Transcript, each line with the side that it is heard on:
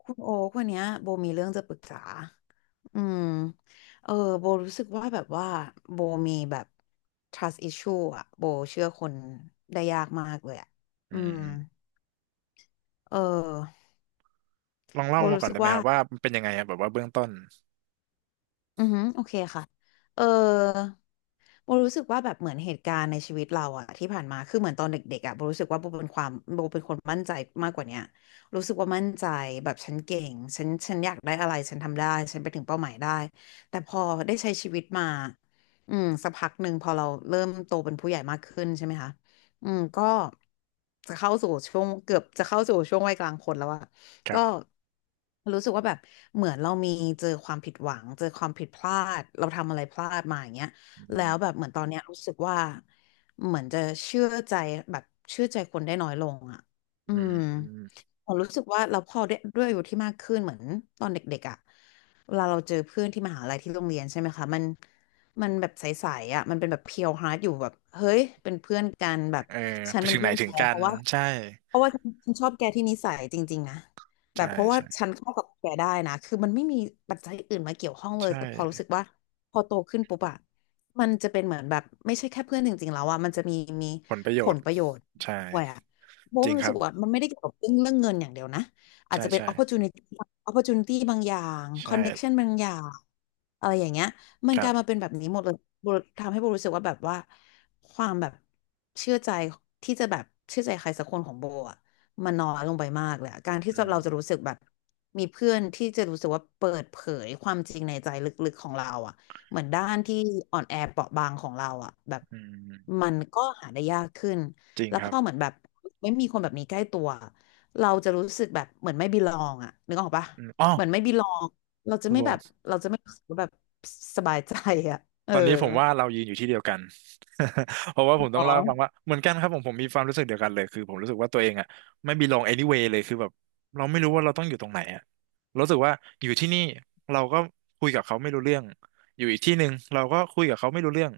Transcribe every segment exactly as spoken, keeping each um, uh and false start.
left: คุณโอ๊ควันเนี้ยโบมีเรื่องจะปรึกษา อืม เออ โบรู้สึกว่าแบบว่าโบมีแบบ trust issue อะโบเชื่อคนได้ยากมากเลยอะ
right: อื
left: อืม
right: ม
left: เออ
right: ลอง
left: โบ
right: เล่ามา
left: รู้
right: ก่อน
left: สึก
right: ได้ไหม
left: ว่า
right: ครับว่ามันเป็นยังไงอะแบบว่าเบื้องต้น
left: อือฮึโอเคค่ะเออโบรู้สึกว่าแบบเหมือนเหตุการณ์ในชีวิตเราอะที่ผ่านมา คือเหมือนตอนเด็กๆอะโบรู้สึกว่าโบเป็นความโบเป็นคนมั่นใจมากกว่าเนี้ยรู้สึกว่ามั่นใจแบบฉันเก่ง ฉันฉันอยากได้อะไรฉันทำได้ ฉันไปถึงเป้าหมายได้ แต่พอได้ใช้ชีวิตมาอืมสักพักหนึ่งพอเราเริ่มโตเป็นผู้ใหญ่มากขึ้นใช่ไหมคะอืมก็จะเข้าสู่ช่วงเกือบจะเข้าสู่ช่วงวัยกลางคนแล้วอะ
right: ค
left: ก็
right: รับ
left: รู้สึกว่าแบบเหมือนเรามีเจอความผิดหวังเจอความผิดพลาดเราทำอะไรพลาดมาอย่างเงี้ย
right: อื
left: แล้ว
right: ม
left: แบบเหมือนตอนเนี้ยรู้สึกว่าเหมือนจะเชื่อใจแบบเชื่อใจคนได้น้อยลงอ่ะอื
right: อืม
left: ม
right: อืม
left: ผมรู้สึกว่าเราพอด้วยด้วยอายุที่มากขึ้นเหมือนตอนเด็กๆอ่ะเวลาเราเจอเพื่อนที่มหาลัยที่โรงเรียนใช่ไหมคะมันมันแบบใสๆอ่ะมันเป็นแบบเพียวฮาร์ดอยู่แบบเฮ้ยเป็นเพื่อนกันแบบ
right: เออ
left: ฉั
right: ไป
left: นเป็น
right: ถึงไหน
left: เพื่อน
right: ถึ
left: แก
right: งกั
left: เพ
right: น
left: ราะว่า
right: ใช่
left: เพราะว่าฉันชอบแกที่นิสัยจริงๆนะ แบ
right: ใช่
left: บเพราะว่า
right: ใช่
left: ฉันเข้ากับแกได้นะคือมันไม่มีปัจจัยอื่นมาเกี่ยวข้องเลย
right: ใช่
left: แต่พอรู้สึกว่าพอโตขึ้นปุ๊บอะมันจะเป็นเหมือนแบบไม่ใช่แค่เพื่อนจริงๆแล้วอะมันจะมีมี
right: ผลประโย
left: ผ
right: ช
left: ล
right: น์
left: ประโยชน์
right: ใช่
left: ด้วยอะโบะ
right: จริ
left: มั
right: ง
left: น
right: ค
left: รู้
right: รั
left: สึ
right: บ
left: กว่ามันไม่ได้เกี่ยวกับเรื่องเรื่องเงินอย่างเดียวนะ อาจ
right: ใช่
left: จะเป็น
right: ใช่
left: opportunity opportunity บางอย่าง
right: ใช่
left: connection บางอย่างอะไรอย่างเงี้ย มัน
right: ค
left: ก
right: รั
left: ลายมา
right: บ
left: เป็นแบบนี้หมดเลยโบทำให้โบรู้สึกว่าแบบว่าความแบบเชื่อใจที่จะแบบเชื่อใจใครสักคนของโบอะ มันน้อยลงไปมากเลยอะการที่
right: อื
left: จะเราจะ
right: ม
left: รู้สึกแบบมีเพื่อนที่จะรู้สึกว่าเปิดเผยความจริงในใจลึกๆของเราอ่ะเหมือนด้านที่อ่อนแอเปราะบางของเราอ่ะแบบ
right: อืม
left: มันก็หาได้ยากขึ้น
right: จริง
left: แล้ว
right: ค
left: พ
right: รับ
left: อเหมือนแบบไม่มีคนแบบนี้ใกล้ตัวเราจะรู้สึกแบบเหมือนไม่บิลองอ่ะนึกออกปะ
right: อืมอ๋อ
left: เหมือนไม่บิลองเราจะ
right: คุณ
left: ไม่
right: โบ
left: แบบเราจะไม่รู้สึกว่าแบบสบายใจอ่ะเอ
right: ต
left: อ
right: อนนี้ผมว่าเรายืนอยู่ที่เดียวกัน เพราะว่าผมต้อ
left: อ๋
right: ง
left: อ
right: เล่าให้ฟังว่าเหมือนกันครับผมผมมีความรู้สึกเดียวกันเลยคือผมรู้สึกว่าตัวเองอ่ะไม่ belong anyway เลยคือแบบเราไม่รู้ว่าเราต้องอยู่ตรงไหนอ่ะรู้สึกว่าอยู่ที่นี่เราก็คุยกับเขาไม่รู้เรื่องอยู่อีกที่หนึ่งเราก็คุยกับเขาไม่รู้เรื่อง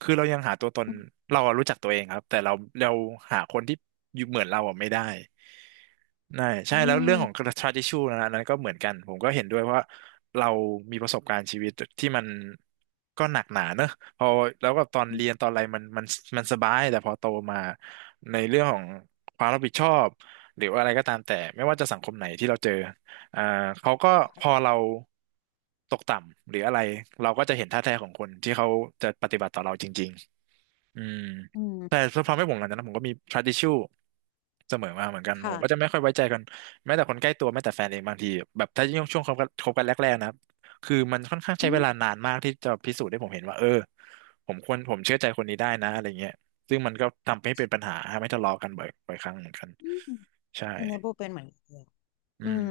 right: คือเรายังหาตัวตนเราอะรู้จักตัวเองครับแต่เราเราหาคนที่อยู่เหมือนเราอะไม่ได้นั่นใช่
left: อื
right: แล้ว
left: ม
right: เรื่องของ tradition นะอันนั้นก็เหมือนกันผมก็เห็นด้วยเพราะว่าเรามีประสบการณ์ชีวิตที่มันก็หนักหนาเนอะพอแล้วก็ตอนเรียนตอนอะไรมันมันมันสบายแต่พอโตมาในเรื่องของความรับผิดชอบหรือว่าอะไรก็ตามแต่ไม่ว่าจะสังคมไหนที่เราเจอ อ่าเขาก็พอเราตกต่ำหรืออะไรเราก็จะเห็นท่าแท้ของคนที่เขาจะปฏิบัติต่อเราจริงๆอืม
left: อื
right: แต่
left: ม
right: ทำให้ผมหลังจากนั้นผมก็มี trust issue เสมอมาเหมือนกันผมก็จะ
left: ค่ะ
right: ไม่ค่อยไว้ใจกันแม้แต่คนใกล้ตัวแม้แต่แฟนเองบางทีแบบถ้ายิ่งช่วงคบกันคบกันแรกๆนะคือมันค่อนข้างใช้
left: อื
right: เว
left: ม
right: ลานานมากที่จะพิสูจน์ให้ผมเห็นว่าเออผมควรผมเชื่อใจคนนี้ได้นะอะไรเงี้ยซึ่งมันก็ทำให้เป็นปัญหาทำให้ทะเลาะกันบ่อยบ่อยครั้งเหมือนกัน
left: อืม
right: ใช่
left: อันนี้โบเป็นเหมือนกันเลย
right: อื
left: อื
right: ม
left: ม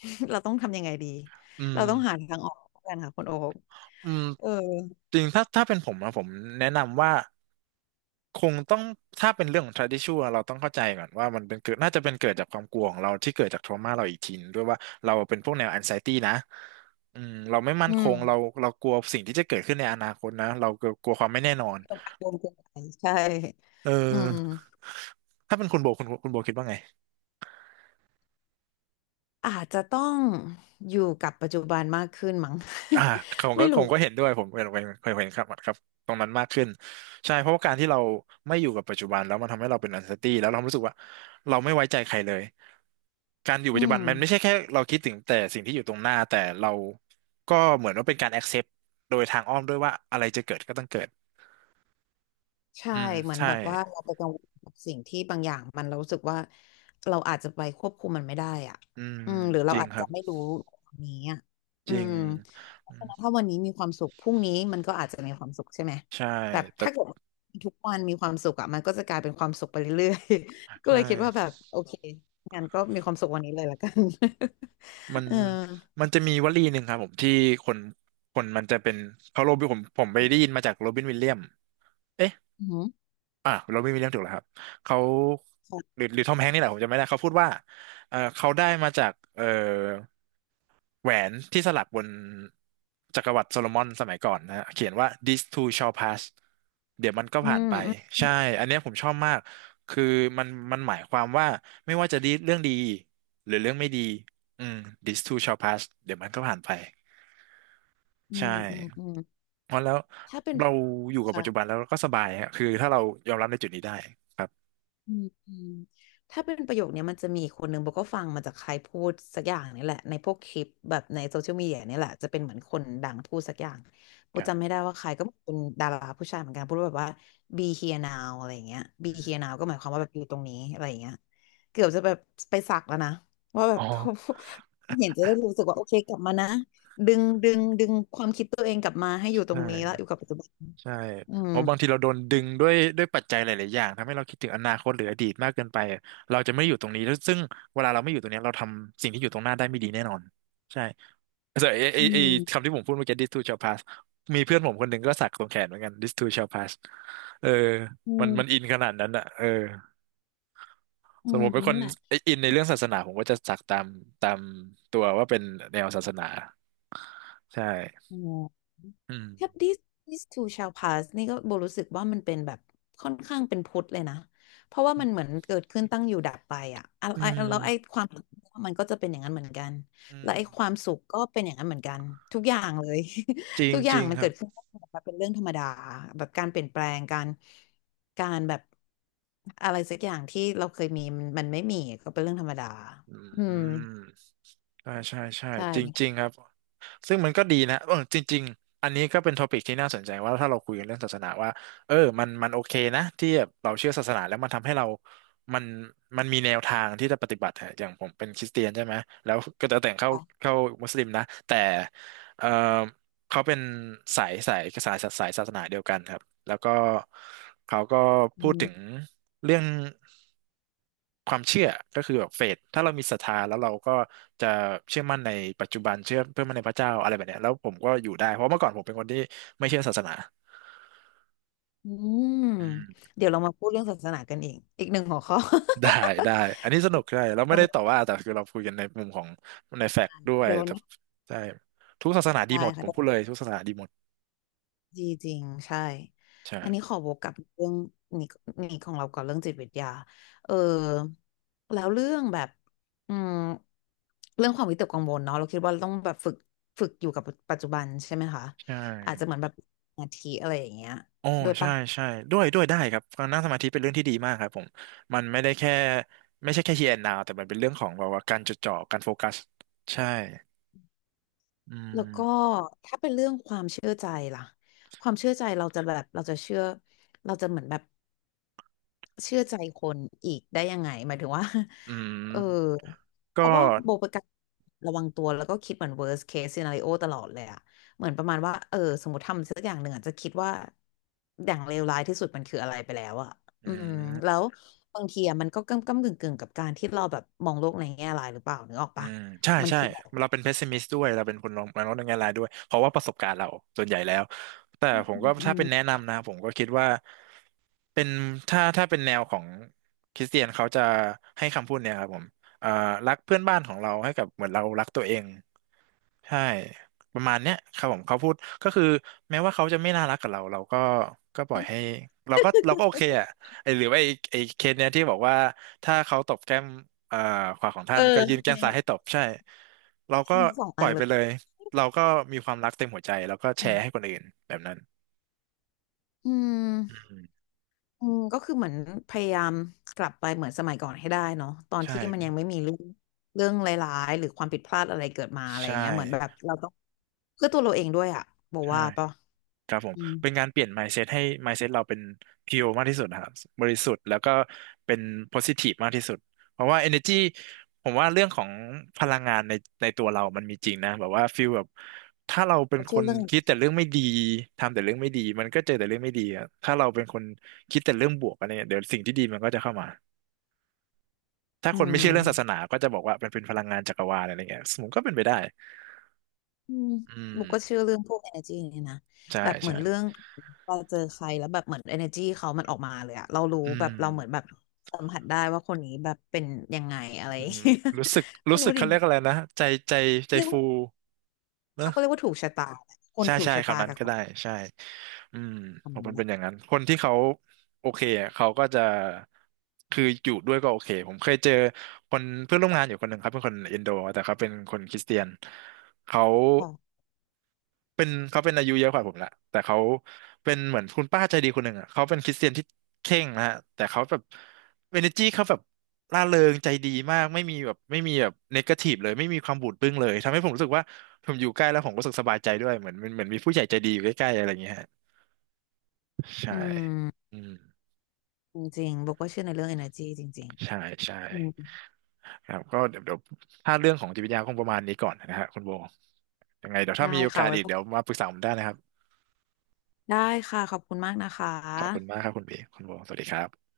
left: เราต้องทำยังไงดี
right: อืม
left: เราต้องหาทางออกกันค่ะคุณโอ๊ค
right: อืม
left: เออ
right: จริงถ้าถ้าเป็นผมนะผมแนะนำว่าคงต้องถ้าเป็นเรื่องของ tradition เราต้องเข้าใจก่อนว่ามันเป็นเกิดน่าจะเป็นเกิดจากความกลัวของเราที่เกิดจาก trauma เราอีกทีนึงด้วยว่าเราเป็นพวกแนว anxiety นะอืมเราไม่มั่น
left: อื
right: ค
left: ม
right: งเราเรากลัวสิ่งที่จะเกิดขึ้นในอนาคตนะเรากลัวความไม่แน่นอน
left: กังวลเกินไปใช่
right: เอ
left: อืม
right: อถ้าเป็นคุณโบคุณคุณโบคิดว่าไง
left: อาจจะต้องอยู่กับปัจจุบันมากขึ้นมั้ง
right: อ่าผม ก็
left: ไม่
right: ผ
left: รู้
right: มก็เห็นด้วยผมเห็นเห็นเห็นครับครับตรงนั้นมากขึ้นใช่เพราะว่าการที่เราไม่อยู่กับปัจจุบันแล้วมันทำให้เราเป็น anxiety แล้วเรารู้สึกว่าเราไม่ไว้ใจใครเลยการอยู่
left: อื
right: ปัจจุ
left: ม
right: บันมันไม่ใช่แค่เราคิดถึงแต่สิ่งที่อยู่ตรงหน้าแต่เราก็เหมือนว่าเป็นการ accept โดยทางอ้อมด้วยว่าอะไรจะเกิดก็ต้องเกิด
left: ใช่
right: อืม
left: เหมือน
right: ใช่
left: แบบว่าเราไปกังวลกับสิ่งที่บางอย่างมันเรารู้สึกว่าเราอาจจะไปควบคุมมันไม่ได้อ่ะ
right: อืม
left: อืมหรือ
right: จ
left: เรา
right: ริง
left: อาจ
right: ครั
left: จะ
right: บ
left: ไม่รู้ตรงนี้อ่ะ
right: จ
left: อื
right: ริง
left: มเพ
right: อื
left: ราะฉะ
right: ม
left: นั้นถ้าวันนี้มีความสุขพรุ่งนี้มันก็อาจจะมีความสุขใช่ไหม
right: ใช่
left: แบบ
right: แต่
left: ถ้าเกิดทุกวันมีความสุขอ่ะมันก็จะกลายเป็นความสุขไปเรื่อยๆ ก็เล
right: ใช่
left: ยคิดว่าแบบโอเคงั้นก็มีความสุขวันนี้เลยละกัน
right: มัน
left: เออ
right: มันจะมีวลีหนึ่งครับผมที่คนคนมันจะเป็นเขาโรบินผมผมไปได้ยินมาจากโรบินวิลเลียม
left: อืม
right: อ่ะเราไม่มีเรื่องถูกแล้วครับเขาหรือหรือทอมแฮงค์นี่แหละผมจำไม่ได้เขาพูดว่าเออเขาได้มาจากเออแหวนที่สลักบนจักรวรรดิโซโลมอนสมัยก่อนนะฮะเขียนว่า this too shall pass เดี๋ยวมันก็
left: อื
right: ผ่านไป
left: ม
right: ใช่ อันเนี้ยผมชอบมากคือมันมันหมายความว่าไม่ว่าจะดีเรื่องดีหรือเรื่องไม่ดีอืม this too shall pass เดี๋ยวมันก็ผ่านไป
left: อื
right: ใช่
left: มอืมอืม
right: เพราะแล้ว
left: ถ้าเป็น
right: เราอยู่กับปั
left: ค่ะ
right: จจุบันแล้วเราก็สบายฮะคือถ้าเรายอมรับในจุดนี้ได้ครับ
left: อืมอืมถ้าเป็นประโยคเนี้ยมันจะมีอีกคนหนึ่งโบก็ฟังมาจากใครพูดสักอย่างนี่แหละในพวกคลิปแบบในโซเชียลมีเดียนี่แหละจะเป็นเหมือนคนดังพูดสักอย่างโบ
right: ครั
left: จำไม่
right: บ
left: ได้ว่าใครก็เป็นดาราผู้ชายเหมือนกันพูดว่าแบบว่า be here now อะไรอย่างเงี้ย be here now
right: อ
left: ก็หมายความว่าแบบอยู่ตรงนี้อะไรอย่างเงี้ยเกือบจะแบบไปสักแล้วนะว่าแบ
right: ๋
left: บ
right: อ
left: เห็นจะได้รู้สึกว่าโอเคกลับมานะดึงดึงดึงความคิดตัวเองกลับมาให้อ
right: ใช
left: ยู่ตรงนี้แล้วอ
right: ่
left: ยู่กับปัจจุบัน
right: ใช่
left: อืม
right: เพราะบางทีเราโดนดึงด้วยด้วยปัจจัยหลายๆอย่างทำให้เราคิดถึงอนาคตหรืออดีตมากเกินไป เราจะไม่อยู่ตรงนี้แล้วซึ่งเวลาเราไม่อยู่ตรงเนี้ยเราทำสิ่งที่อยู่ตรงหน้าได้ไม่ดีแน่นอน ใช่แต่ไอไอ
left: อื
right: ไอคำ
left: ม
right: ที่ผมพูดเมื่อกี้ this too shall pass มีเพื่อนผมคนหนึ่งก็สักตรงแขนเหมือนกัน this too shall pass เออ
left: อื
right: มันมันอิ
left: ม
right: นขนาดนั้นอ่ะเออ
left: อื
right: สม
left: ม
right: มติเป็นค
left: นั่
right: น
left: นแหละ
right: อินในเรื่องศาสนาผมก็จะสักตามตามตัวว่าเป็นแนวศาสนาใช่
left: อ๋อ
right: อืม
left: Yep, this this too shall pass นี่ก็โบรู้สึกว่ามันเป็นแบบค่อนข้างเป็นพุทธเลยนะเพราะว่ามันเหมือนเกิดขึ้นตั้งอยู่ดับไปอ่ะอ่ะ
right: อื
left: ไอ้
right: ม
left: แล้วไอ้ความมันก็จะเป็นอย่างนั้นเหมือนกัน
right: อื
left: และ
right: ม
left: ไอ้ความสุขก็เป็นอย่างนั้นเหมือนกันทุกอย่างเลย
right: จริ
left: ทุ
right: ง
left: กอ
right: จ
left: ย่าง
right: ริง
left: มัน
right: ค
left: เกิ
right: รับ
left: ดขึ้นตังอยู่ดับไปเป็นเรื่องธรรมดาแบบการเปลี่ยนแปลงการการแบบอะไรสักอย่างที่เราเคยมีมันมันไม่มีก็เป็นเรื่องธรรมดา
right: อื
left: อืม
right: มใช่ใช่ใช่
left: ใช่
right: จริง
left: นี่
right: จริงครับ ซึ่งมันก็ดีนะเออจริงๆอันนี้ก็เป็นทอปิกที่น่าสนใจว่าถ้าเราคุยกันเรื่องศาสนาว่าเออมันมันโอเคนะที่แบบเราเชื่อศาสนาแล้วมันทำให้เรามันมันมีแนวทางที่จะปฏิบัติอะอย่างผมเป็นคริสเตียนใช่ไหม แล้วก็จะแต่งเข้า
left: ก็
right: เข้ามุสลิมนะ แต่เออเขาเป็นสายสายสายสายศาสนาเดียวกันครับ แล้วก็เขาก็พูดถึงเรื่อง ความเชื่อก็คือแบบเฟธถ้าเรามีศรัทธาแล้วเราก็จะเชื่อมั่นในปัจจุบันเชื่อเพื่อมั่นในพระเจ้าอะไรแบบเนี้ยแล้วผมก็อยู่ได้เพราะเมื่อก่อนผมเป็นคนที่ไม่เชื่อศาสนา
left: อืม
right: อืม
left: เดี๋ยวเรามาพูดเรื่องศาสนากันอีกอีกหนึ่งหัวข้อ
right: ได้ได้ อันนี้สนุกใช่เราไม่ได้ต่อ
left: เออ
right: ว่าแต่คือเราคุยกันในมุมของในแฟกต์ด้วย
left: เดี๋ยววัน
right: แต่
left: นี้
right: ใช่ ทุกศาสนาดี
left: ได้
right: หมด
left: ค่ะ
right: ผมพูด
left: ได้
right: เลยทุกศาสนาดีหมด
left: ดีจริงใช่อันนี้
right: ใช่
left: ขอวกกลับเรื่องนี้นี้ของเราก่อนเรื่องจิตวิทยาเออแล้วเรื่องแบบอืมเรื่องความวิตกกังวลเนาะเราคิดว่าเราต้องแบบฝึกฝึกอยู่กับปัจจุบันใช่ไหมคะ
right: ใช
left: อาจจะ
right: ่
left: เหมือนแบบสาทิอะไรอย่างเงี้ย
right: โอ้
left: ด้วย
right: ใช่
left: ปะ
right: ใช่ ด้วยด้วยได้ครับการนั่งสมาธิเป็นเรื่องที่ดีมากครับผมมันไม่ได้แค่ไม่ใช่แค่ here and now แต่มันเป็นเรื่องของแบบว่าการจดจ่อการโฟกัสใช่อื
left: แล้วก็
right: ม
left: ถ้าเป็นเรื่องความเชื่อใจล่ะความเชื่อใจเราจะแบบเราจะเชื่อเราจะเหมือนแบบ เชื่อใจคนอีกได้ยังไงหมายถึงว่า
right: อื
left: เอ
right: ม
left: อเพ
right: ก็
left: ราะว่าโบเป็นการระวังตัวแล้วก็คิดเหมือน เวิร์ส เคส ซีนาริโอ ตลอดเลยอะเหมือนประมาณว่าเออสมมติทำสักอย่างหนึ่งอะจะคิดว่าอย่างเลวร้ายที่สุดมันคืออะไรไปแล้วอะ
right: อื
left: อืมแล้
right: ม
left: วบางทีอะมันก็ก้ำก้ำกึ่งกึ่งกับการที่เราแบบมองโลกในแง่ร้ายหรือเปล่านึกออก
right: อื
left: ปะ
right: มใช่
left: มัน
right: ใช่
left: คือแบบ
right: เราเป็นเพสซิมิสด้วยเราเป็นคนมองมองในแง่ร้ายด้วยเพราะว่าประสบการณ์เราส่วนใหญ่แล้วแต่
left: อ
right: ผมก็
left: ื
right: ถ้าเป็นแนะ
left: ม
right: นำนะผมก็คิดว่าเป็นถ้าถ้าเป็นแนวของคริสเตียนเขาจะให้คำพูดเนี่ยครับผมเอ่อรักเพื่อนบ้านของเราให้กับเหมือนเรารักตัวเอง ใช่ประมาณเนี้ยครับผมเขาพูดก็คือแม้ว่าเขาจะไม่น่ารักกับเราเราก็ก็ปล่อยให้เราก็เราก็โอเคอ่ะไอหรือว่าไอไอเคสเนี้ยที่บอกว่าถ้าเขาตบแก้มเอ่อขวาของท่า
left: เอ
right: น
left: อ
right: ก็ยื่น
left: อั
right: แก้
left: น
right: ม
left: นี้
right: ซ้ายให้ตบใช่เราก็
left: มีสอง
right: ป
left: อั
right: ล่อ
left: น
right: ยไปเลยเราก็มีความรักเต็มหัวใจแล้วก็แชร์ให้คนอื่นแบบนั้น
left: อื
right: อื
left: ม
right: ม
left: อืมก็คือเหมือนพยายามกลับไปเหมือนสมัยก่อนให้ได้เนาะตอนที่มันยั
right: ใช่
left: งไม่มีเรื่องเรื่องร้ายๆหรือความผิดพลาดอะไรเกิดมาอะไรอ
right: ใช่
left: ย่างเงี้ยเหมือนแบบเราต้องเพื่อตัวเราเองด้วยอะบอก
right: ใช่
left: ว่าปะ
right: ครับผม
left: อืม
right: เป็นการเปลี่ยน mindset ให้ mindset เราเป็น pure มากที่สุดนะครับบริสุทธิ์แล้วก็เป็น positive มากที่สุดเพราะว่า energy ผมว่าเรื่องของพลังงานในในตัวเรามันมีจริงนะแบบว่าฟีลแบบถ้าเราเป็น
left: ก็
right: ค
left: เชื่อ
right: น
left: เรื่อง
right: คิดแต่เรื่องไม่ดีทำแต่เรื่องไม่ดีมันก็เจอแต่เรื่องไม่ดีอะถ้าเราเป็นคนคิดแต่เรื่องบวกอะไรเนี่ยเดี๋ยวสิ่งที่ดีมันก็จะเข้ามาถ้า
left: อื
right: คนไม่
left: ม
right: เชื่อเรื่องศาสนาก็จะบอกว่าเป็นเป็นพลังงานจักรวาลอะไรเงี้ยสมมติก็เป็นไปได้
left: อืม
right: อืม
left: บุกก็เชื่อเรื่องพวก energy นี่นะ
right: ใช่
left: แบบเหมื
right: ใช่
left: อนเรื่องเราเจอใครแล้วแบบเหมือน energy เขามันออกมาเลยอะเรารู้
right: อื
left: แบบ
right: ม
left: เราเหมือนแบบสัมผัสได้ว่าคนนี้แบบเป็นยังไงอะไร
right: อื มรู้สึก
left: ไม่
right: รู้สึ
left: รู้
right: ก
left: ดิ
right: เขาเรี
left: มั
right: ย
left: น
right: กอะไรนะใจใจใจ
left: เรียก
right: ฟู
left: ว่าเขาก็เรียก
right: นะ
left: ว่าถูกชะตาคน
right: ใช่
left: ถูก
right: ใช่
left: ชะตา
right: คำนั้น
left: กับ
right: ก็
left: ค
right: ได้
left: น
right: ใช่อืม
left: ท
right: ผมมันเป็นอย่า
left: ำ
right: งนั้นคนที่เขาโอเคอะเขาก็จะคืออยู่ด้วยก็โอเคผมเคยเจอคนเพื่อนร่วมงานอยู่คนหนึ่งครับเป็นคนอินโดแต่เขาเป็นคนคริสเตียนเขา
left: ค่ะ
right: เป็นเขาเป็นอายุเยอะกว่าผมละแต่เขาเป็นเหมือนคุณป้าใจดีคนหนึ่งอ่ะเขาเป็นคริสเตียนที่เคร่งนะฮะแต่เขาแบบเอเนอร์จีเขาแบบร่าเริงใจดีมากไม่มีแบบไม่มีแบบเนกาทีฟเลยไม่มีความบูดบึ้งเลยทำให้ผมรู้สึกว่าผมอยู่ใกล้แล้วผมรู้สึกสบายใจด้วยเหมือนเหมือนเหมือนมีผู้ใหญ่ใจดีอยู่ใกล้ๆอะไรอย่างเงี้ยฮะใช่
left: อืม
right: อืม
left: จริงๆโบก็เชื่อในเรื่อง energy จริง
right: ใช่ใช่
left: ๆอืม
right: ครับก็เดี๋ยวเดี๋ยวถ้าเรื่องของจิตวิทยาคงประมาณนี้ก่อนนะฮะคุณโบยังไงเดี๋ยวถ้า
left: ได้
right: มีโอ
left: ค่ะ
right: กาส
left: ไว้
right: อีก
left: พบ
right: เดี๋ยวมาปรึกษาผมได้นะครับ
left: ได้ค่ะขอบคุณมากนะค
right: ขอบคุณ
left: ะ
right: มากครับคุณบีคุณโบสวัสดีครับ